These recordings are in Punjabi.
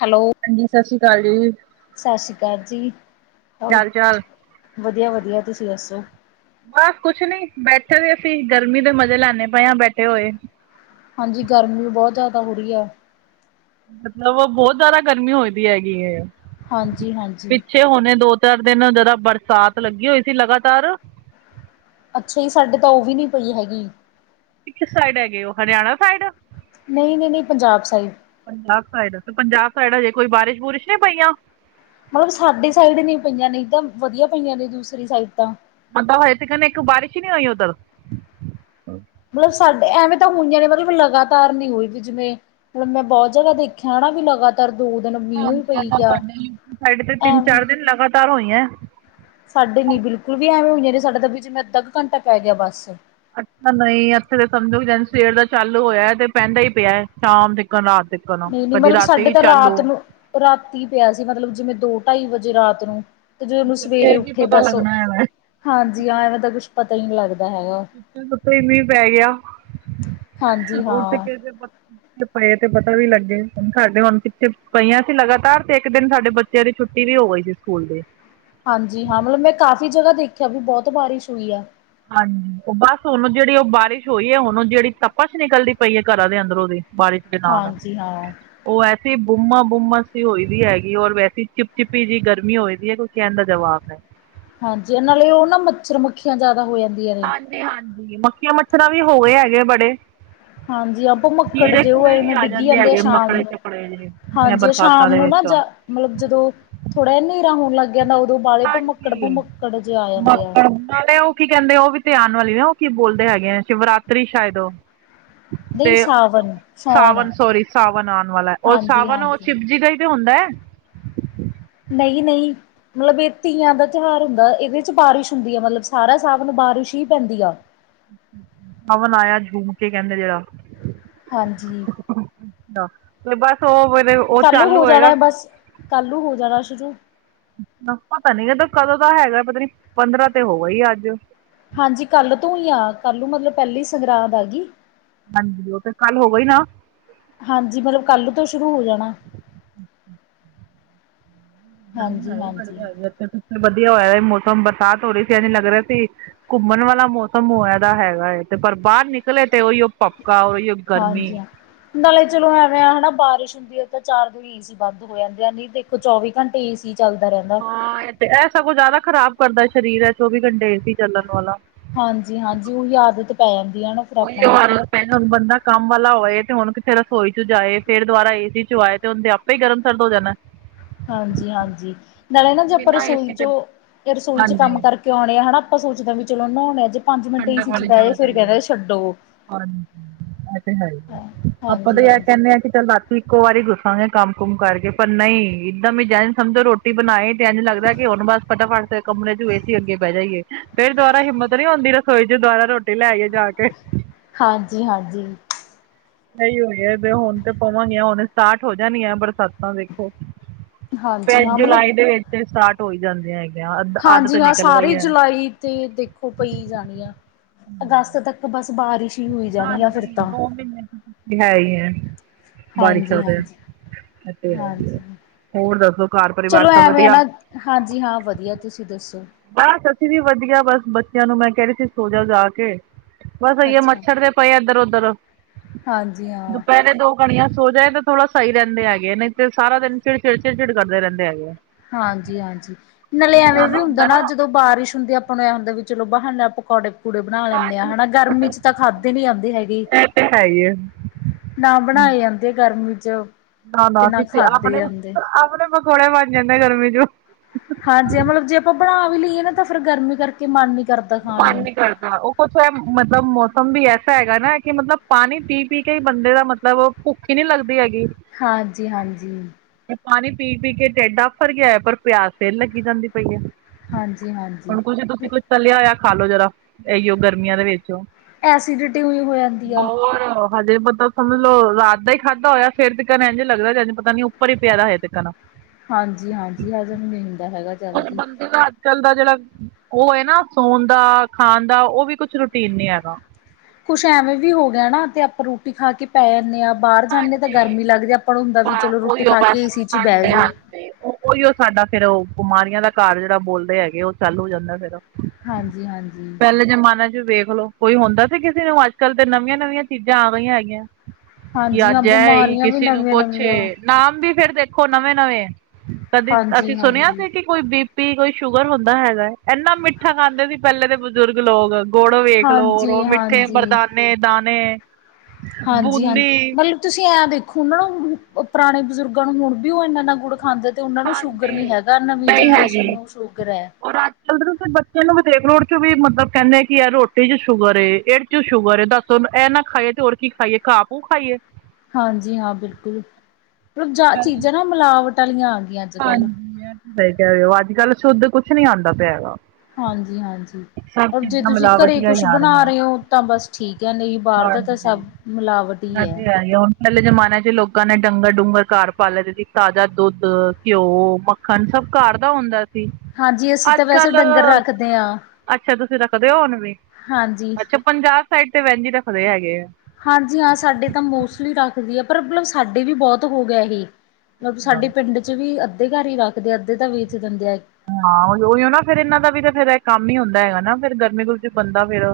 ਹੈਲੋ, ਹਾਂਜੀ ਸਤਿ ਸ਼੍ਰੀ ਅਕਾਲ ਜੀ। ਸਤਿ ਸ਼੍ਰੀ ਅਕਾਲ ਜੀ, ਕੀ ਹੋਰ ਹਾਲ ਚਾਲ ਵਧੀਆ- ਵਧੀਆ ਤੁਸੀ ਦੱਸੋ? ਬਸ ਕੁਛ ਨੀ ਬੈਠੇ ਵੇ ਸੀ ਗਰਮੀ ਦੇ ਮਜੇ ਲੈਨੇ ਪਏ ਆ ਬੈਠੇ ਹੋਏ। ਹਾਂਜੀ ਗਰਮੀ ਵੀ ਬੋਤ ਜਿਆਦਾ ਹੋ ਰਹੀ ਐ। ਮਤਲਬ ਬੋਤ ਜਿਆਦਾ ਗਰਮੀ ਹੋਈ ਵੀ ਹੈਗੀ ਐਂ। ਹਾਂਜੀ- ਹਾਂਜੀ। ਪਿੱਛੇ ਹੋਣੇ ਦੋ- ਤਿੰਨ ਦਿਨ ਜਰਾ ਬਰਸਾਤ ਲੱਗੀ ਹੋਈ ਸੀ ਲਗਾਤਾਰ। ਅੱਛਾ ਜੀ ਸਾਡੇ ਤਾ ਉਹ ਵੀ ਨੀ ਪਈ ਹੈਗੀ। ਕਿਸ ਸਾਈਡ ਹੈਗੇ ਹੋ ਹਰਿਆਣਾ ਸਾਈਡ? ਨਹੀ- ਨਹੀ, ਨਹੀ ਪੰਜਾਬ ਸਾਈਡ। ਪੰਜਾਬ ਸਾਈਡ ਤੇ ਪੰਜਾਬ ਸਾਈਡ ਹਜੇ ਕੋਈ ਬਾਰਿਸ਼- ਬੁਰਿਸ਼ ਨਹੀ ਪਈਆਂ। ਮਤਲਬ ਸਾਡੇ ਸਾਈਡ ਨਹੀਂ ਪਈਆਂ ਨਈ ਤਾਂ ਵਧੀਆ ਪਈਆਂ ਨੇ ਦੂਸਰੀ ਸਾਈਡ ਤਾਂ ਅਦਾ ਹਏ 'ਤਨਕ ਇੱਕ ਬਾਰਿਸ਼ ਹੀ ਨਹੀਂ ਹੋਈ ਉਧਰ। ਮਤਲਬ ਸਾਡੇ ਐਵੇਂ ਤਾਂ ਹੋਈਆਂ ਨੇ ਮਤਲਬ ਲਗਾਤਾਰ ਨੀ ਹੋਈ ਵੀ ਜਿਵੇਂ ਮਤਲਬ ਮੈਂ ਬੋਹ ਜਗਾ ਦੇਖਿਆ ਹਨਾ ਵੀ ਲਗਾ ਪਰ ਦੋ ਦਿਨ ਮੀਂਹ ਹੀ ਹਾਂਜੀ, ਪਈ ਇਧਰ ਗਿਆ। ਸਾਡੇ ਆਲੀ ਸਾਇਡ ਤੇ ਐਵੇਂ ਤਿੰਨ-ਚਾਰ ਦਿਨ ਲਗਾਤਾਰ ਹੋਈਆਂ। ਸਾਡੇ ਨੀ ਬਿਲਕੁਲ ਵੀ ਐਵੇਂ ਹੋਈਆਂ ਨੇ ਸਾਡੇ ਦਾ ਬੀ ਜੇ ਅੱਧਾ ਅ ਕੁ ਘੰਟਾ ਪੈ ਗਿਆ ਬੱਸ। ਅੱਛਾ ਨਹੀਂ, ਇੱਥੇ ਤਾਂ ਸਮਝੋ ਸਵੇਰ ਦਾ ਚਾਲੂ ਹੋਇਆ 'ਤੇ ਪੈਂਦਾ ਹੀ ਪਿਆ ਸ਼ਾਮ ਤ ਕਨ ਰਾਤ ਤ ਨਹੀਂ-ਨਹੀਂ, ਮਤਲਬ ਸਾਡੇ ਤਾਂ ਰਾਤ ਨੂੰ ਰਾਤੀ ਪਿਆ ਸੀ, ਮਤਲਬ ਜਿਵੇਂ ਦੋ- ਢਾਈ ਵਜੇ ਰਾਤ ਨੂੰ। ਤੇ ਜਦੋਂ ਸਵੇਰੇ ਫੇਰ ਕੀ ਉੱਠੇ ਪਤਾ ਬਸ ਲੱਗਣਾ ਹੈਗਾ ਹਾਂਜੀ ਹਾਂ, ਓ ਤਾਂ ਕੁਛ ਪਤਾ ਹੀ ਨਹੀਂ ਲਗਦਾ ਹੈਗਾ। ਤੇ ਮੀਂਹ ਪੈ ਗਿਆ, ਹਾਂਜੀ ਉਹ ਤੇ ਹਾਂ ਕਿਸੇ ਦੇ ਪਏ 'ਤੇ ਪਤਾ ਵੀ ਲੱਗੇ, ਸਾਡੇ ਹੁਣ ਕਿੱਥੇ ਪਈਆਂ ਸੀ ਲਗਾਤਾਰ ਤੇ ਇੱਕ ਦਿਨ ਸਾਡੇ ਬੱ ਤੇਰੀ ਛੁੱਟੀ ਵੀ ਹੋ ਗਈ ਸੀ ਸਕੂਲ ਦੀ। ਹਾਂਜੀ-ਹਾਂ, ਮਤਲਬ ਮੈਂ ਕਾਫ਼ੀ ਜਗ੍ਹਾ ਦੇਖਿਆ ਵੀ ਬਹੁਤ ਬਾਰਿਸ਼ ਹੋਈ ਆ। ਹਾਂਜੀ, ਬਸ ਉਹਨੂੰ ਜਿਹੜੀ ਉਹ ਬਾਰਿਸ਼ ਹੋਈ ਐ, ਉਹਨੂੰ ਜਿਹੜੀ ਤਪਸ਼ ਨਿਕਲਦੀ ਪਈ ਏ, ਘਰਾਂ ਦੇ ਅੰਦਰ ਉਹਦੀ ਬਾਰਿਸ਼ ਦੇ ਨਾਲ ਹਾਂਜੀ ਹਾਂ ਉਹ ਐਸੀ ਬੁਮਾ-ਬੁਮਾਸ ਦੀ ਹੋਈਦੀ ਹੈਗੀ, ਔਰ ਵੈਸੀ ਚਿਪ-ਚਿਪੀ ਜਿਹੀ ਗਰਮੀ ਹੋਈਦੀ ਏ, ਕੁਛ ਕਹਿਣ ਦਾ ਜਵਾਬ ਹੈ। ਹਾਂਜੀ, ਇਹ ਨਾਲੇ ਉਹ ਨਾ ਮੱਛਰ-ਮੱਖੀਆਂ ਜ਼ਿਆਦਾ ਹੋ ਜਾਂ ਹਾਂਜੀ-ਹਾਂਜੀ, ਮੱਖੀਆਂ-ਮੱਛਰਾਂ ਵੀ ਹੋ ਗਏ ਹੈਗੇ, ਬੜੇ। ਹਾਂਜੀ, ਆ ਭਮੱਕੜ ਕੀੜੇ ਜੇ ਉਹ ਕੂੜੇ ਵੀ ਐਵੇਂ ਡਿੱਗੀ ਜਾਂਦੇ ਆ ਹੈਗੇ ਸ਼ਾਮ ਮੱਕੜੇ ਨੂੰ, ਚੱਕੜੇ ਜਿਹੇ ਇਹ ਹਾਂਜੀ, ਬਰਸਾਤਾਂ ਸ਼ਾਮ ਦੇ ਨੂੰ ਨਾ ਵਿੱਚ ਜਾ ਮਤਲਬ ਜਦੋਂ ਥੋੜਾ ਜਾ ਹਨੇਰਾ ਹੋਣ ਲੱਗ ਜਾਂਦਾ, ਉਦੋਂ ਬਾਅਲੇ ਹਾਂਜੀ ਭਮੱਕੜ-ਭੁੰਮੱਕੜ ਜੇ ਆ ਜਾਂਦੇ ਆ। ਮੱਕੜ ਨਾਲੇ ਉਹ ਕੀ ਕਹਿੰਦੇ ਉਹ ਵੀ 'ਤੇ ਆਣ ਵਾਲੀ ਨੇ ਉਹ ਕੀ ਬੋਲਦੇ ਹੈਗੇ ਆ, ਸ਼ਿਵਰਾਤਰੀ ਸ਼ਾਇਦ ਉਹ। ਤੇ ਨਹੀਂ ਸਾਵਣ [inaudible] ਸਾਉਣ ਸਾਵਨ ਸੋਰੀ, ਸਾਵਨ ਆਣ ਵਾਲਾ ਏ, ਉਹ ਸਾਵਨ ਉਹ ਹਾਂਜੀ-ਹਾਂਜੀ, ਸ਼ਿਵਜੀ ਦਾ ਈ ਹੁੰਦਾ ਐ। ਨਹੀਂ-ਨਹੀਂ। ਮਤਲਬ ਇਹ ਤੀਆਂ ਦਾ ਤਿਉਹਾਰ ਹੁੰਦਾ, ਇਹਦੇ 'ਚ ਬਾਰਿਸ਼ ਹੁੰਦੀ ਆ ਮਤਲਬ ਸਾਰਾ ਸਾਵਨ ਬਾਰਿਸ਼ ਹੀ ਪੈਂਦੀ ਆ। ਹਵਨ ਆਇਆ ਝੂਮਕੇ ਕਹਿੰਦੇ ਜਿਹੜਾ। ਹਾਂਜੀ। ਅੱਛਾ, ਬਸ ਉਹ ਫੇਰ ਉਹ ਕੱਲ ਨੂੰ ਚਾਲੂ ਹੋ ਜਾਣਾ ਹੋਏਗਾ ਏ ਬਸ, ਕੱਲ ਨੂੰ ਹੋ ਜਾਣਾ ਸ਼ੁਰੂ। ਪਤਾ ਨੀ ਕਦਾ ਕਦੋਂ ਦਾ ਹੈਗਾ, ਪਤਾ ਨੀ ਪੰਦਰਾਂ ਤੇ ਹੋ ਗਈ ਅੱਜ। ਹਾਂਜੀ, ਕੱਲ ਤੋਂ ਈ ਆ, ਕੱਲ ਨੂੰ ਮਤਲਬ ਪਹਿਲੀ ਸੰਗਰਾਦ ਆਗੀ। ਹਾਂਜੀ, ਉਹ ਤੇ ਕੱਲ ਹੋ ਗਈ ਨਾ? ਹਾਂਜੀ, ਮਤਲਬ ਕੱਲ ਤੋਂ ਸ਼ੁਰੂ ਹੋ ਜਾਣਾ। ਹਾਏ, ਹਾਏ, ਹਾਂਜੀ-ਹਾਂਜੀ, ਹਾਏ, ਹਾਏ ਇੱਥੇ ਮੌਸਮ ਵਧੀਆ ਹੋਇਆ ਇੱਥੇ ਸ ਵਧੀਆ ਹੋਇਆ ਮੌਸਮ ਬਰਸਾਤ ਹੋ ਰਹੀ ਸੀ, ਇੰਝ ਲੱਗ ਰਿਹਾ ਸੀ। ਘੁੰਮਣ ਵਾਲਾ ਮੌਸਮ ਹੋਇਆ ਤਾਂ ਹੈਗਾ ਏ, ਤੇ ਪਰ ਬਾਹਰ ਨਿਕਲੇ ਤੇ ਉਹੀ ਓ ਪੱਕਾ ਓਹੀ ਗਰਮੀ ਹਾਂਜੀ ਹਾਂ। ਨਾਲੇ ਚਲੋ ਐਵੇਂ ਆ ਹਨਾ, ਬਾਰਿਸ਼ ਹੁੰਦੀ ਆ ਤਾਂ ਚਾਰ ਦਿਨ ਏਸੀ ਬੰਦ ਹੋ ਜਾਂਦੇ ਆ, ਦੇਖੋ ਚੌਵੀ ਘੰਟੇ ਏਸੀ ਚੱਲਦਾ ਰਹਿੰਦਾ। ਹਾਂ ਤੇ ਐ ਸਗੋਂ ਜ਼ਿਆਦਾ ਖ਼ਰਾਬ ਕਰਦਾ ਸ਼ਰੀਰ, ਐ ਚੌਵੀ ਘੰਟੇ ਸੀ ਚੱਲਣ ਵਾਲਾ। ਹਾਂਜੀ-ਹਾਂਜੀ, ਉਹੀ ਆਦਤ ਪੈ ਜਾਂਦੀ ਆ ਨਾ। ਫਿਰ ਆਪਾਂ ਨੂੰ। ਓਈਓ ਕਹਿੰਦੇ ਹੁਣ ਬੰਦਾ ਕੰਮ ਵਾਲਾ ਹੋਏ, ਤੇ ਹੁਣ ਕਿੱਥੇ ਰਸੋਈ 'ਚ ਜਾਏ ਫ਼ਿਰ ਦੁਆਰਾ ਏਸੀ 'ਚੋ ਆਏ ਤੇ ਉਦੇਂ ਆਪ ਈ ਗਰਮ-ਸਰਦ ਹੋ ਜਾਨਾ। ਹਾਂਜੀ-ਹਾਂਜੀ, ਨਾਲੇ ਨਾ ਜੇ ਆਪਾਂ ਬਿਨਾਂ ਏਸੀ ਦੇ ਰਸੋਈ'ਚੋ ਇਹ ਰਸੋਈ'ਚ ਕੰਮ ਹਾਂਜੀ ਕਰ ਕਿਉਂ ਆ ਹਨਾ, ਆਪਾਂ ਸੋਚਦੇ ਵੀ ਚਲੋ ਨਹਾਉਣੇ ਆ, ਜੇ ਪੰਜ ਮਿੰਟ ਏਸੀ 'ਚ ਬਹਿਜਾ ਫਿਰ ਕਹਿੰਦੇ ਛੱਡੋ। ਹਾਂ, ਇਹ ਤੇ ਹੈ ਹੀ, ਆਪਾਂ ਤੇ ਇਹ ਹਾਂਜੀ-ਹਾਂਜੀ। ਕਹਿੰਦੇ ਆਂ ਕਿ ਚੱਲ ਬਾ ਇੱਕੋ ਵਾਰੀ ਗੁੱਸਾਂਗੇ ਕੰਮ-ਕੁਮ ਕਰਕੇ, ਪਰ ਨਹੀਂ, ਏਦਾਂ ਮੈ ਜਾਏ ਸਮਝੋ ਰੋਟੀ ਬਨਾਏ ਤੇ ਇੰਝ ਲੱਗਦਾ ਕਿ ਹੁਣ ਬਸ ਫਟਾਫਟ ਕਮਰੇ 'ਚ ਏਸੀ ਅੱਗੇ ਬਹਿ ਜਾਈਏ, ਫੇਰ ਦੁਬਾਰਾ ਹਿੰਮਤ ਨੀ ਹੁੰਦੀ ਰਸੋਈ 'ਚ ਦੁਆਰਾ ਰੋਟੀ ਲੈ ਆਈਏ ਜਾਕੇ। ਹਾਂਜੀ-ਹਾਂਜੀ। ਸਹੀ ਹੋਈ ਏ, ਹੁਣ ਤੇ ਪਵਾਂਗੇ ਹੁਣ ਸਟਾਰਟ ਹੋ ਜਾਣੀਆਂ ਬਰਸਾਤਾਂ ਦੇਖੋ। ਹਾਂਜੀ ਹਾਂਜੀ ਫਿਰ ਹਾਂ ਮਤਲਬ ਜੁਲਾਈ ਦੇ ਵਿੱਚ ਸਟਾਰਟ ਹੋਈ ਜਾਂਦੀਆਂ ਹੈ ਹੈਗੀਆਂ ਅੱਧ ਅੱਧ ਤੇ ਹਾਂਜੀ-ਹਾਂ, ਨਿਕਲ ਗਈ ਸਾਰੇ ਜੁਲਾਈ ਤੇ ਦੇਖੋ ਪਈ ਜਾਣੀ ਆ, ਅਗਸਤ ਤੱਕ ਬਸ ਬਾਰਿਸ਼‌। ਹਾਂਜੀ ਦੋ ਮਹੀਨੇ [unintelligible] ਹੈ ਹੀ ਐ। ਹਾਂਜੀ-ਹਾਂਜੀ, ਤੇ ਹੈ ਹੀ ਹੈ। ਹਾਂਜੀ ਹੋਰ ਦੱਸੋ ਘਰ ਪਰਿਵਾਰ ਚਲੋ ਸਭ ਐਵੇਂ ਐ ਵਧੀਆ? ਨਾ ਹਾਂਜੀ, ਹਾਂ ਵਧੀਆ ਤੁਸੀਂ ਦੱਸੋ? ਬਸ ਅਸੀਂ ਵੀ ਵਧੀਆ, ਬਸ ਬੱਚਿਆਂ ਨੂੰ ਮੈਂ ਕਹਿ ਰਹੀ ਸੀ ਸੋਜਾ ਜਾ ਕੇ, ਬਸ [unintelligible] ਆਈਓ ਅੱਛਾ ਮੱਛਰ ਦੇ ਪਏ ਇੱਧਰ-ਉਧਰ ਹਾਂਜੀ ਹਾਂ ਦੁਪਹਿਰੇ ਦੋ ਘਣਿਆ ਸੋ ਜਾਏ ਤਾਂ ਥੋੜਾ ਸਹੀ ਰਹਿੰਦੇ ਹੈਗੇ ਨੇ, ਤੇ ਸਾਰਾ ਦਿਨ ਚਿੜ-ਚਿੜ, ਚਿੜ-ਚਿੜ ਕਰਦੇ ਰਹਿੰਦੇ ਹੈਗੇ ਆ। ਹਾਂਜੀ-ਹਾਂਜੀ, ਨਾਲੇ ਐਵੇਂ ਵੀ ਹੁੰਦਾ ਨਾ ਜਦੋਂ ਬਾਰਸ਼ ਹੁੰਦੀ, ਆਪਾਂ ਨੂੰ ਇਹ ਹੁੰਦਾ ਵੀ ਚਲੋ ਬਹਾਨਾ ਪਕੌੜੇ ਪੂੜੇ ਬਣਾ ਲੈਂਨੇ ਆ ਹਾਂਜੀ ਹਨਾ, ਗਰਮੀ 'ਚ ਤਾਂ ਖਾਂਦੇ ਨਹੀ ਜਾਦੇ ਹੈਗੀ। ਇਹ ਤੇ ਹੈ ਹੀ ਏ ਨਾ ਬਣਾਏ ਜਾਂਦੇ ਆ, ਗਰਮੀ 'ਚ ਤੇ ਨਾ ਖਾਂਦੇ ਜਾਂਦੇ ਆ। ਆਪਣੇ ਪਕੌੜੇ ਬਣ ਜਾਂਦੈ ਗਰਮੀ 'ਚ। ਹਾਂਜੀੇ, ਮਤਲਬ ਜੇ ਆਪਾਂ ਬਣਾ ਵੀ ਲਈਏ ਨਾ, ਤਾਂ ਫਿਰ ਗਰਮੀ ਕਰਕੇ ਮਨ ਨੀ ਕਰਦਾ ਖਾਣ ਮਨ ਨੂੰ। ਨੀ ਕਰਦਾ ਉਹ ਕੁਛ ਐ, ਮ ਮਤਲਬ ਮੌਸਮ ਵੀ ਐਸਾ ਹੈਗਾ ਨਾ, ਕਿ ਮਤਲਬ ਪਾਣੀ ਪੀ - ਪੀ ਕੇ, ਹੀ ਬੰਦੇ ਦਾ ਮਤਲਬ ਮਤਲਬ ਉਹ ਭੁੱਖ ਹੀ ਨੀ ਲੱਗਦੀ ਹੈਗੀ। ਹਾਂਜੀ-ਹਾਂਜੀ। ਪਾਣੀ ਪੀ-ਪੀ ਕੇ ਟਿੱਡ ਆਫਿਰ ਗਿਆ ਐ, ਪਰ ਪਿਆਸ ਫਿਰ ਲੱਗੀ ਜਾਂਦੀ। ਪਈ ਆ, ਹਾਂਜੀ ਹਾਂਜੀ ਹੁਣ ਕੁਛ ਤੁਸੀਂ ਕੁਛ ਤਲਿਆ ਹੋਇਆ ਖਾਹ ਲੋ ਜਰਾ, ਇਹੀਓ ਗਰਮੀਆਂ ਦੇ ਵਿੱਚ ਉਹ। ਐਸੀਡਿਟੀ ਹੋਈ ਹੋ ਜਾਂਦੀ ਆ ਹੋਰ। ਹਜੇ ਪਤਾ ਸਮਝ ਲੋ ਰਾਤ ਦਾ ਹੀ ਖਾਧਾ ਹੋਇਆ, ਸਵੇਰ ਤੱਕ ਇੰਝ ਲੱਗਦਾ ਪਤਾ ਨੀ, ਉੱਪਰ ਹੀ ਪਿਆ ਦਾ ਹਜੇ ਤੱਕ। ਹਾਂਜੀ-ਹਾਂਜੀ, ਹਜਮ ਨਹੀਂ ਹੁੰਦਾ ਹੈਗਾ। ਜਲਦੀ [unintelligible] ਚੱਲਦਾ ਜਿਹੜਾ ਉਹ ਹੈ ਨਾ, ਸੋਣ ਦਾ, ਖਾਣ ਦਾ ਉਹ ਵੀ ਕੁਛ ਰੂਟੀਨ ਨੀ ਹੈਗਾ। ਕੁਛ ਐਵੇਂ ਵੀ ਹੋ ਗਿਆ ਨਾ, ਤੇ ਆਪਾਂ ਰੋਟੀ ਖਾ ਕੇ ਪੈ ਜਾਂਨੇ ਆ ਬਾਹਰ ਜਾਂਨੇ ਤਾਂ, ਹਾਂਜੀ ਗਰਮੀ ਲੱਗਦੀ ਆਪਾ ਨੂੰ ਹੁੰਦਾ ਵੀ ਬਸ ਚਲੋ ਰੋਟੀ ਖਾ ਕੇ ਏ - ਸੀ 'ਚ ਬਹਿ ਜਾਉ। ਉਹੀਉ ਸਾਡਾ ਫੇਰ, ਉਹ ਬਿਮਾਰੀਆਂ ਦਾ ਘਰ ਜਿਹੜਾ ਬੋਲਦੇ ਹੈਗੇ ਉਹ, ਚਾਲੂ ਹੋ ਜਾਂਦਾ ਫਿਰ। ਹਾਂਜੀ-ਹਾਂਜੀ। ਪਹਿਲੇ ਜ਼ਮਾਨੇ 'ਚ ਵੇਖਲੋ ਕੋਈ ਹੁੰਦਾ ਸੀ, ਕਿਸੇ ਨੂੰ, ਅੱਜ- ਕੱਲ ਤੇ, ਨਵੀਆਂ ਨਵੀਆਂ ਚੀਜ਼ਾਂ ਆ, ਗਈਆਂ ਹੈਗੀਆਂ। ਕਿ ਹਾਂਜੀ ਹਾਂ ਅੱਜ ਐ ਈ, ਬਿਮਾਰੀਆਂ ਵੀ ਕਿਸੇ ਨੂੰ ਨਵੀਆਂ ਕੁੱਛ ਨਵੀਆਂ ਨਾਮ ਵੀ ਫਿਰ ਦੇਖੋ ਨਵੇਂ-ਨਵੇਂ ਐ। ਕਦੀਂ ਅਸੀਂ ਹਾਂਜੀ ਸੁਣਿਆ ਹਾਂਜੀ ਸੀ ਕਿ ਕੋਈ ਬੀ - ਪੀ, ਕੋਈ ਸ਼ੂਗਰ ਹੁੰਦਾ ਹੈਗਾ। ਇੰਨਾ ਮਿੱਠਾ ਖਾਂਦੇ ਸੀ, ਪਹਿਲੇ ਦੇ, ਬਜ਼ੁਰਗ ਲੋਗ। ਗੁੜ ਵੇਖਲੋ, ਔਰ ਹਾਂਜੀ ਉਹ ਮਿੱਠੇ ਹਾਂਜੀ ਮਰਦਾਨੇ, ਦਾਣੇ ਬੂਦ ਹਾਂਜੀ ਮਤਲਬ ਤੁਸੀਂ ਐਂ ਦੇਖੋ ਨਾ, ਪੁਰਾਣੇ ਬਜ਼ੁਰਗਾਂ ਨੂੰ, ਹੁਣ ਵੀ ਉਹ ਇੰਨਾ - ਇੰਨਾ ਗੁੜ ਖਾਂਦੇ। ਤੇ ਉਹਨਾਂ ਨੂੰ ਸ਼ੂਗਰ ਹਾਂਜੀ ਨੀ ਹੈਗਾ, ਨਵੀਂ ਜਨਰੇਸ਼ਨ ਨੂੰ ਸ਼ੂਗਰ ਐ। ਚੱਲਦੇ ਬੱਚਿਆਂ ਨੂੰ ਵੀ ਦੇਖਲੋ, ਉਹਦੇ 'ਚ ਵੀ ਮਤਲਬ ਕਹਿੰਦੇ ਕਿ ਐ ਰੋਟੀ 'ਚ ਸ਼ੂਗਰ ਐ ਇਹ 'ਚ ਵੀ ਸ਼ੂਗਰ ਏ, ਦੱਸ ਸੁਣ, ਇਹ ਨਾ ਖਾਈਏ ਤੇ ਹੋਰ ਕੀ, ਖਾਈਏ ਕਾਹ ਪੂ ਖਾਈਏ। ਹਾਂਜੀ, ਹਾਂ ਬਿਲਕੁਲ, ਮਤਲਬ ਜਾ ਚੀਜ਼ਾਂ ਨਾ, ਮਿਲਾਵਟ ਵਾਲੀਆਂ ਆ ਗਈਆ। ਹਾਂਜੀ, ਇਹ ਤੇ ਸਹੀ ਕਹਿ ਰਹੇ ਹੋ, ਅੱਜ - ਕੱਲ ਸ਼ੁੱਧ ਕੁਛ ਨੀ ਆਂਦਾ ਪਿਆ ਹਗਾ। ਹਾਂਜੀ-ਹਾਂਜੀ। ਉਹ ਜੇ, ਤੁਸੀਂ ਘਰੇ ਮਿਲਾਵਟੀਆਂ ਹੀ ਕੁਛ ਆ ਬਣਾ ਰਹੀਆਂ। ਰਹੇ ਹੋ ਤਾਂ, ਬਸ ਠੀਕ ਹੈ ਨਹੀਂ ਬਾਹਰ ਦਾ ਤਾਂ ਹਾਂਜੀ। ਸਭ ਮਿਲਾਵਟ ਇਹ ਹੀ ਹੈ। ਤੇ ਹੀ ਆ। ਹੁਣ ਪਹਿਲੇ ਜ਼ਮਾਨੇ 'ਚ ਲੋਕਾਂ ਨੇ ਡੰਗਰ-ਡੂੰਗਰ ਘਰ ਪਾਲ ਲੇਂਦੇ ਸੀ। ਤਾਜ਼ਾ ਦੁੱਧ ਘਿਓ, ਮੱਖਣ ਸਭ ਘਰ ਦਾ ਹੁੰਦਾ ਸੀ। ਜੀ ਹਾਂਜੀ ਅਸੀਂ ਤਾਂ ਵੈਸੇ ਡੰਗਰ ਅੱਜ-ਕੱਲ੍ਹ ਰੱਖਦੇ ਹਾਂ [inaudible] ਅੱਛਾ ਤੁਸੀਂ ਰੱਖਦੇ ਹੋ, ਹੁਣ ਵੀ ਹਾਂਜੀ। ਅੱਛਾ ਪੰਜਾਬ ਸਾਈਡ ਤੇ ਵੈਸੇ ਈ ਰੱਖਦੇ ਹੈਗੇ ਐ। ਹਾਂਜੀ ਹਾਂ ਸਾਡੇ ਤਾਂ ਮੋਸਟਲੀ ਰੱਖਦੀ ਐ ਪਰ ਮਤਲਬ ਸਾਡੇ ਵੀ ਬੋਤ ਹੋ ਗਿਆ ਹੀ। ਮਤਲਬ ਸਾਡੇ ਪਿੰਡ ਚ ਵੀ ਅੱਧੇ ਘਰ ਹੀ ਰੱਖਦੇ ਅੱਧੇ ਤਾਂ ਵੇਚ ਦਿੰਦੇ ਆ। ਹਾਂ ਉਹੀਓ ਨਾਂ ਫਿਰ ਇਨਾਂ ਦਾ ਵੀ ਤਾਂ ਫੇਰ ਕੰਮ ਹੀ ਹੁੰਦਾ ਹੈਗਾ ਨਾਂ ਫਿਰ ਗਰਮੀ-ਗੁਰਮੀ ਚ ਬੰਦਾ ਫਿਰ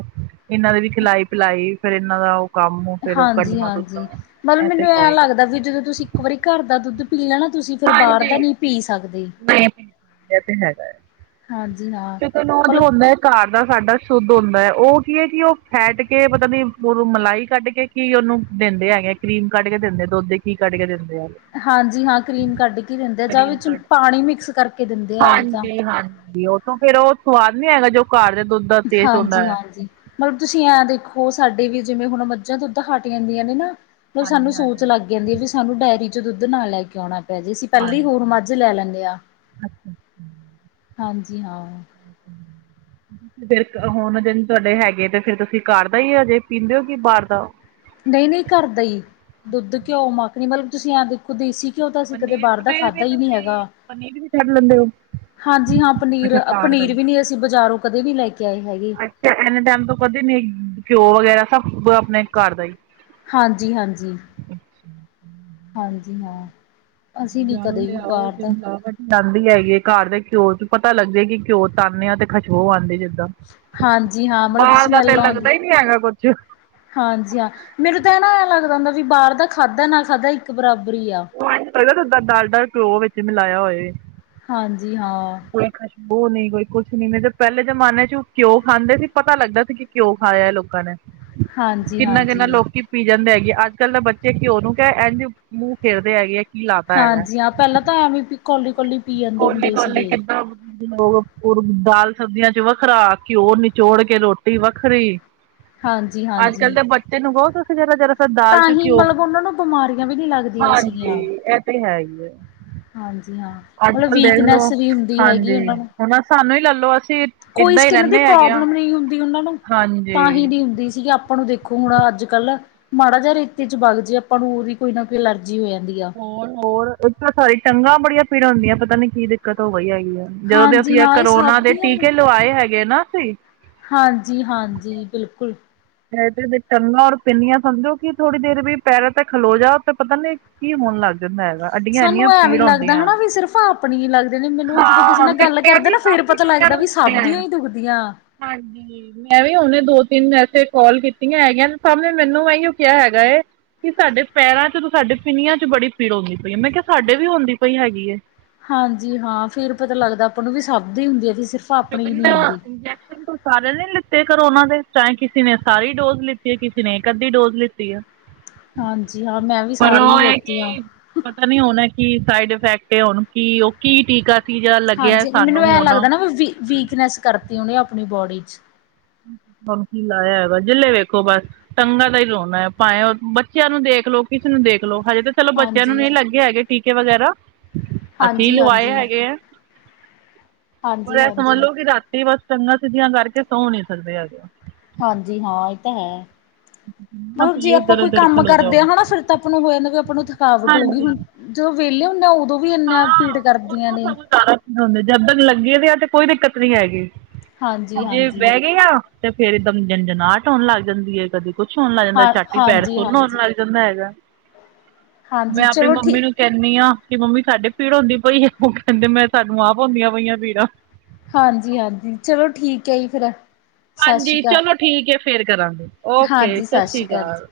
ਇਨਾਂ ਦੀ ਵੀ ਖਿਲਾਈ-ਪਿਲਾਈ ਫਿਰ ਇਹਨਾਂ ਦਾ ਉਹ ਕੰਮ ਫੇਰ ਕੱਢਣਾ ਹਾਂਜੀ-ਹਾਂਜੀ ਕੁਢਣਾ ਮਤਲਬ ਇਹ ਤੇ ਮੈਨੂੰ ਹੈ ਐ ਹੀ। ਆ। ਲੱਗਦਾ ਵੀ ਜਦੋਂ ਤੁਸੀਂ ਇੱਕ ਵਾਰੀ ਕਾਰ ਦਾ ਦੁੱਧ ਪੀ ਲਿਆ ਤੁਸੀਂ ਫੇਰ ਬਾਰ ਦਾ ਨੀ ਪੀ ਸਕਦੇ। ਮੈਂ ਐ ਤੇ ਹੈਗਾ ਏ। ਹਾਂਜੀ ਹਾਂ। ਜੇ ਕੋਈ ਨੋਜ ਮਤਲਬ ਹੁੰਦਾ ਕਾਰ ਦਾ ਸਾਡਾ ਸ਼ੁੱਧ ਹੁੰਦਾ ਉਹ ਕੀ ਐ ਕਿ ਓ ਫੈਟ ਕੇ ਪਤਾ ਨੀ ਮਲਾਈ ਕੱਢ ਕੇ ਕੀ ਉਨੂੰ ਦਿੰਦੇ ਹੈਗੇ ਕਰੀਮ ਕੱਢ ਕੇ ਦਿੰਦੇ ਦੁੱਧ ਦੇ ਕੀ ਕੱਢ ਕੇ ਦਿੰਦੇ ਐ। ਹਾਂਜੀ ਹਾਂ ਕਰੀਮ ਕੱਢ ਕੇ ਦਿੰਦੇ ਆ ਜਾਂ ਵਿੱਚ ਕੱਢ ਪਾਨੀ ਮਿਕਸ ਕਰਕੇ ਦਿੰਦੇ ਆ ਉਹ ਤਾ। ਵੀ ਉਹ ਤੋਂ ਫੇਰ ਉਹ ਸਵਾਦ ਨੀ ਹੈਗਾ ਜੋ ਘਰ ਦੇ ਦੁੱਧ ਦਾ ਟੇਸਟ ਹੁੰਦਾ ਐ। ਹਾਂਜੀ-ਹਾਂਜੀ। ਮਤਲਬ ਤੁਸੀਂ ਐ ਦੇਖੋ ਸਾਡੇ ਵੀ ਜਿਵੇਂ ਹੁਣ ਮੱਝਾਂ ਦੁੱਧ ਹਟ ਜਾਂਦੀਆਂ ਨੇ ਨਾ ਮਤਲਬ ਸਾਨੂੰ ਹਾਂਜੀ ਸੋਚ ਹਾਂਜੀ। ਲੱਗ ਜਾਂਦੀ ਐ ਵੀ ਸਾਨੂੰ ਡਾਇਰੀ ਚ ਦੁੱਧ ਨਾਲ ਲੈ ਕੇ ਆਉਣਾ ਪੈਜੇ ਅਸੀਂ ਪਹਿਲੇ ਹੋਰ ਹਾਂਜੀ ਮੱਝ ਲੈ ਲੈਂਦੇ ਆ ਅੱਛਾ। ਹਾਂਜੀ ਹਾਂ। [inaudible] ਫੇਰ ਹੁਣ ਜਿਨ ਤੁਹਾਡੇ ਹੈਗੇ ਤੇ ਫੇਰ ਤੁਸੀਂ ਕਾਰ ਦਾ ਹੀ ਹਜੇ ਪੀਂਦੇ ਹੋ ਕਿ ਬਾਰ ਦਾ। ਨਈ-ਨਈ ਕਰਦਾ ਹੀ ਦੁੱਧ, ਘਿਓ, ਮੱਖਣੀ ਮਤਲਬ ਤੁਸੀਂ ਆ ਦੇਖੋ ਦੇਸੀ ਘਿਓ ਤਾਂ ਅਸੀਂ ਕਦੇ ਪਨੀਰ ਬਾਰ ਦਾ ਪਨੀਰ ਖਾਧਾ ਵੀ ਹੀ ਨੀ ਤੁਸੀਂ ਹੈਗਾ। ਪਨੀਰ ਵੀ ਛੱਡ ਲੈਂਦੇ ਹੋ ਹਾਂਜੀ ਹਾਂ ਅੱਛਾ ਘਰ ਦਾ ਪਨੀਰ-ਪਨੀਰ ਹੀ। ਵੀ ਨੀਂ ਅਸੀਂ ਬਾਜ਼ਾਰੋਂ ਕਦੇ ਵੀ ਲੈ ਕੇ ਆਏ ਹੈਗੇ। ਅੱਛਾ ਐਨੇ ਟੈਮ ਤੋਂ ਕਦੇ ਨੀ ਘਿਓ ਵਗੈਰਾ ਸਭ ਆਪਣੇ ਕਾਰ ਦਾ ਈ। ਹਾਂਜੀ-ਹਾਂਜੀ। ਹਾਂਜੀ ਹਾਂ ਅਸੀਂ ਨੀ ਕਦੇ ਵੀ ਬਾਰ ਦਾ ਜਾਂਦੀ ਹੈਗੀ ਐ ਕਾਰ ਦੇ ਘਿਓ ਚ ਪਤਾ ਲੱਗੇ ਕਿ ਘਿਓ ਤਾਂਨੇ ਆ ਤੇ ਖਸ਼ਬੋ ਆਂਦੀ ਜਿੱਦਾ। ਹਾਂਜੀ ਹਾਂ ਮਤਲਬ ਬਾਰ ਦਾ ਤੇ ਸਮੈਲ ਆਉਂਦੀ ਲੱਗਦਾ ਈ ਨੀ ਹੈਗਾ ਕੁੱਛ। ਹਾਂਜੀ ਹਾਂ ਮੈਨੂੰ ਤਾਂ ਨਾ ਐ ਲੱਗਦਾ ਹੁੰਦਾ ਵੀ ਬਾਰ ਦਾ ਖਾਧਾ ਨਾ ਖਾਧਾ ਇੱਕ ਬਰਾਬਰ ਈ ਆ। ਔ ਏਂਜ ਲਗਦਾ ਜਿਦਾ ਡਾ ਡਾਲਡਾ ਘਿਓ ਵਿੱਚ ਮਿਲਾਇਆ ਹੋਏ। ਹਾਂਜੀ ਹਾਂ। ਕੋਈ ਖੁਸ਼ਬੂ ਨੀ ਕੋਈ ਕੁਛ ਨੀ, ਨੀ ਤੇ ਪੈਲੇ ਜਮਾਨੇ ਚ ਘਿਉ ਖਾਂਦੇ ਸੀ ਪਤਾ ਲੱਗਦਾ ਸੀ ਕਿ ਘਿਉ ਖਾਇਆ ਲੋਕਾਂ ਨੇ। ਹਾਂਜੀ ਕਿੰਨਾ-ਕਿੰਨਾ ਹਾਂਜੀ ਲੋਕੀ ਪੀ ਜਾਂਦੇ ਹੈਗੇ ਅੱਜ-ਕੱਲ ਦੇ ਬੱਚੇ ਘਿਓ ਨੂੰ ਕਹਿ ਏਝ ਮੂੰਹ ਫੇਰਦੇ ਹੈਗੇ ਕੀ ਲਾਤਾ ਹਾਂਜੀ ਹਾਂ ਪੈਲਾਂ ਤਾਂ ਐਵੇ ਵੀ ਕੋਲੀ-ਕੋਲੀ ਕੋਲੀ-ਕੋਲੀ ਕਿੱਦਾ ਲੋਕ ਦਾਲ ਸਬਜ਼ੀਆਂ ਚ ਵੱਖਰਾ, ਘਿਓ ਨਿਚੋੜ ਕੇ ਰੋਟੀ ਵੱਖਰੀ। ਹਾਂਜੀ ਅੱਜ-ਕੱਲ ਹਾਂਜੀ ਦੇ ਬੱਚੇ ਨੂੰ ਕੋ ਤੂਸੀ ਜਰਾ-ਜਰਾ ਦਾਲ ਤਾਂ ਚ ਹੀ ਘਿਓ, ਮਤਲਬ ਉਹਨਾਂ ਨੂੰ ਬਿਮਾਰੀਆਂ ਵੀ ਨਹੀਂ ਲੱਗਦੀਆਂ ਸੀਗੀਆਂ ਹਾਂਜੀ ਐ ਤੇ ਹੈ ਈ ਏ। ਹਾਂਜੀ ਹਾਂ। ਮਤਲਬ ਅੱਜ-ਕੱਲ ਦੇਖਲੋ ਵੀਕਨੈਸ ਵੀ ਹੁੰਦੀ ਹੈਗੀ ਹਾਂਜੀ ਉਹਨਾਂ ਨੂੰ ਹੁਣ ਸਾਨੂੰ ਹੀ ਲੈਲੋ ਅਸੀਂ ਕੋਈ ਏਦਾਂ ਹੀ ਸਕਿੰਨ ਦੀ ਰਹਿੰਦੇ ਹੈਗੇ ਆ ਪ੍ਰੋਬਲਮ ਨੀ ਹੁੰਦੀ ਓਨਾਂ ਨੂੰ ਤਾਂਹੀ ਹਾਂਜੀ ਨੀ ਹੁੰਦੀ ਸੀਗੀ ਆਪਾਂ ਨੂੰ ਦੇਖ ਹੁਣ ਅੱਜ-ਕੱਲ ਮਾੜਾ ਜਾ ਰੇਤੇ ਚ ਬਾਗ ਜੇ ਆਪਾਂ ਨੂੰ ਹੋਰ ਈ ਕੋਈ ਨਾ ਕੋਈ ਅਲਰਜੀ ਹੋ ਜਾਂਦੀ। ਆ ਹੋਰ-ਹੋਰ ਇੱਥ ਸਾਰੀ ਟੰਗਾਂ ਬੜੀਆਂ ਪੀੜਾਂ ਹੁੰਦੀਆਂ ਪਤਾ ਨੀ ਕੀ ਦਿੱਕਤ ਹੋ ਗਈ ਹੈਗੀ ਐ। ਜਦੋਂ ਦੇ ਹਾਂਜੀ ਅਸੀਂ ਐ ਹਾਂ ਇਹ ਕਰੋਨਾ ਸਭ ਦੇ ਦੀਆਂ ਟੀਕੇ ਲਵਾਏ ਹੈਗੇ ਨਾ ਅਸੀਂ। ਹਾਂਜੀ-ਹਾਂਜੀ ਬਿਲਕੁਲ ਤੇ ਟੰਗਾਂ ਔਰ ਪਿੰਨੀਆਂ ਸਮਝੋ ਕਿ ਥੋੜੀ ਦੇਰ ਵੀ ਪੈਰਾਂ ਤੇ ਖਲੋ ਜਾਓ ਤੇ ਪਤਾ ਨੀ ਕੀ ਹੋਨ ਲੱਗ ਜਾਂਦਾ ਹੈਗਾ ਅੱਡੀਆਂ ਸਾਨੂੰ ਇੰਨੀਆਂ ਪੀੜ ਐਵੇਂ ਲੱਗਦਾ ਹੁੰਦੀਆਂ। ਹਨਾ ਵੀ ਸਿਰਫ਼ ਆਪਣੀ ਹੀ ਲਾਗਦੇ ਨੇ ਮੈਨੂੰ ਜਦੋਂ ਕਿਸੇ ਹਾਂ ਨਾਲ ਮੈਂ ਗੱਲ ਮੈਂ ਕਰਦੇ ਵੀ ਨਾ ਫੇਰ ਕਾਫ਼ੀ ਪਤਾ ਜਣਿਆਂ ਲੱਗਦਾ ਨੂੰ ਵੀ ਸੁਣਿਆ ਸਭ ਦੀਆਂ ਹੈ। ਹੀ ਦੁਖਦੀਆਂ ਹਾਂਜੀ ਮੈਂ ਵੀ ਹੁਣ ਦੋ ਤਿੰਨ ਐਸੇ ਕਾਲ ਕੀਤੀਆਂ ਹੈਗੀਆਂ ਸਭ ਨੇ ਮੈਨੂੰ ਇਹੀਓ ਕਿਹਾ ਹੈਗਾ। ਕਿ ਸਾਡੇ ਪੈਰਾਂ ਚ ਤੇ ਸਾਡੇ ਪਿੰਨੀਆਂ ਚ ਬੜੀ ਪੀੜ ਹੁੰਦੀ ਪਈ ਹੈ ਮੈਂ ਕਿਹਾ ਸਾਡੇ ਵੀ ਹੁੰਦੀ ਪਈ ਹੈਗੀ ਏ। ਹਾਂਜੀ ਹਾਂ ਫਿਰ ਪਤਾ ਲੱਗਦਾ ਆਪਾਂ ਨੂੰ ਵੀ ਸਭ ਦੀ ਹੁੰਦੀ ਏ ਕੇ ਸਿਰਫ ਰੁ ਆਪਣੀ ਨੀ ਹੁੰਦੀ ਇੰੈਸ਼ਨ [unintelligible] [unintelligible] ਸਾਰੇ ਨੇ ਲਿੱਤੇ ਕਰੋਨਾ ਦੇ ਚਾਹੇ ਕਿਸੇ ਨੇ ਸਾਰੀ ਡੋਜ਼ ਲਿੱਤੀ ਹੈ ਕਿਸੇ ਨੇ ਇੱਕ ਅੱਧੀ ਡੋਜ਼ ਲਿੱਤੀ ਹੈ। ਹ [inaudible] [inaudible] ਹਾਂਜੀ ਹਾਂ ਮੈਂ ਵੀ ਸਾਰੀ ਹੀ ਲੈਤੀ ਹੁ। ਪਤਾ ਨੀ ਹੋਨ ਇਹ ਕੀ ਸਾਈਡ ਇਫੈਕਟ ਏ ਹੁਨ ਕੀ ਉਹ ਕੀ ਟੀਕਾ ਸੀ ਜਿਹੜਾ ਲੱਗਿਆ ਹਾਂਜੀ ਮੈਨੂੰ ਸਾਨੂੰ ਐ ਹੁਣ ਲੱਗਦਾ ਨਾ ਮੈਂ ਵੀ ਵੀਕਨੈਸ ਕਰਤੀ ਉਹਨੇ ਆਪਣੀ ਬੋਡੀ ਚ ਹੁਨ ਕੀ ਲਾਇਆ ਹੈਗਾ ਜਿਸ ਲੇ ਵੇਖੋ ਬਸ ਟੰਗਾ ਦਾ ਹੀ ਰੋਂਨਾ ਹੈ ਭਾਏ ਉਹ ਬੱਚੇਆਂ ਨੂੰ ਦੇਖ ਲੋ ਕਿਸੇ ਨੂੰ ਦੇਖ ਲੋ ਹਜੇ ਤੇ ਚਲੋ ਬੱਚੇਆਂ ਨੂੰ ਹਾਂਜੀ, ਨਹੀਂ ਲੱਗੇ ਹੈਗੇ ਟੀਕੇ ਵਗੈਰਾ, ਅਸੀਂ ਹਾਂਜੀ, ਲਵਾਏ ਹਾਂਜੀ, ਹੈਗੇ ਹੈ। ਪਰ ਹਾਂਜੀ, ਇਹ ਸਮਝ ਹਾਂਜੀ। ਲਓ ਕਿ ਰਾਤੀ ਬਸ ਟੰਗਾ ਸਿੱਧੀਆਂ ਕਰਕੇ ਸੌ ਨੀ ਸਕਦੇ ਹੈਗੇ। ਹਾਂਜੀ ਹਾਂ ਇਹ ਤਾਂ ਹੈ। ਨਾ ਮਤਲਬ ਜੇ ਪੀੜ ਆਪਾਂ ਕੋਈ ਦਰਦ ਦਰ ਕੰਮ ਖਲੋ ਕਰਦੇ ਜਾਓ ਹਨਾ ਫਿਰ ਤਾਂ ਆਪਾਂ ਨੂੰ ਹੋ ਜਾਦਾ ਵੀ ਆਪਾਂ ਨੂੰ ਥਕਾਵਟ ਹੋਗੀ ਹਾਂਜੀ ਹੁਣ ਜਦੋਂ ਵਿਹਲੇ ਹੁੰਨੇ ਆ ਉਦੋਂ ਵੀ ਇੰਨਾ ਪੀੜ ਹਾਂ ਉਹ ਕਰਦੀਆਂ ਤਾਂ ਨੇ। ਸਾਨੂੰ ਸਾਰਾ ਜਦ ਤਕ ਲੱਗੇ ਦੇ ਆ ਤੇ ਕੋਈ ਦਿੱਕਤ ਨੀ ਹੈਗੀ, ਹਾਂਜੀ, ਜੇ ਹਾਂਜੀ, ਬਹਿ ਗਏ ਆ ਤੇ ਫੇਰ ਇੱਕਦਮ ਜੰਜਨਾਹਟ ਹੋਨ ਲੱਗ ਜਾਂਦੀ ਹੈ ਕਦੀ। ਕੁੱਛ ਹੋਨ ਲੱਗ ਜਾਂਦਾ ਹਾਂ ਝਟ ਹੀ ਪੈਰ ਹਾਂਜੀ, ਸੁਨ ਹੋਨ ਹਾਂਜੀ। ਲੱਗ ਜਾਂਦਾ ਹੈਗਾ। ਹਾਂਜੀ ਮੈਂ ਅਪਨੀ ਚਲੋ ਮੰਮੀ ਠੀਕ ਨੂੰ ਕਹਿੰਨੀ ਆ ਕਿ ਮੰਮੀ ਸਾਡੇ ਪੀੜ ਹੁੰਂਦੀ ਪਈ ਏ ਉਹ ਕਹਿੰਦੇ ਮੈਂ ਸਾਨੂੰ ਆਪ ਹੋਂਦੀਆਂ ਪਈਆਂ ਪੀੜਾਂ। ਹਾਂਜੀ-ਹਾਂਜੀ ਚਲੋ ਠੀਕ ਹੈ ਜੀ ਫੇਰ ਹਾਂਜੀ ਚਲੋ ਠੀਕ ਹੈ ਫੇਰ ਕਰਾਂਗੇ ਓਕੇ ਹਾਂਜੀ ਸਤ ਸਤਿ ਸ੍ਰੀ ਸ਼੍ਰੀ ਅਕਾਲ ਜੀ। ਕਾਲ।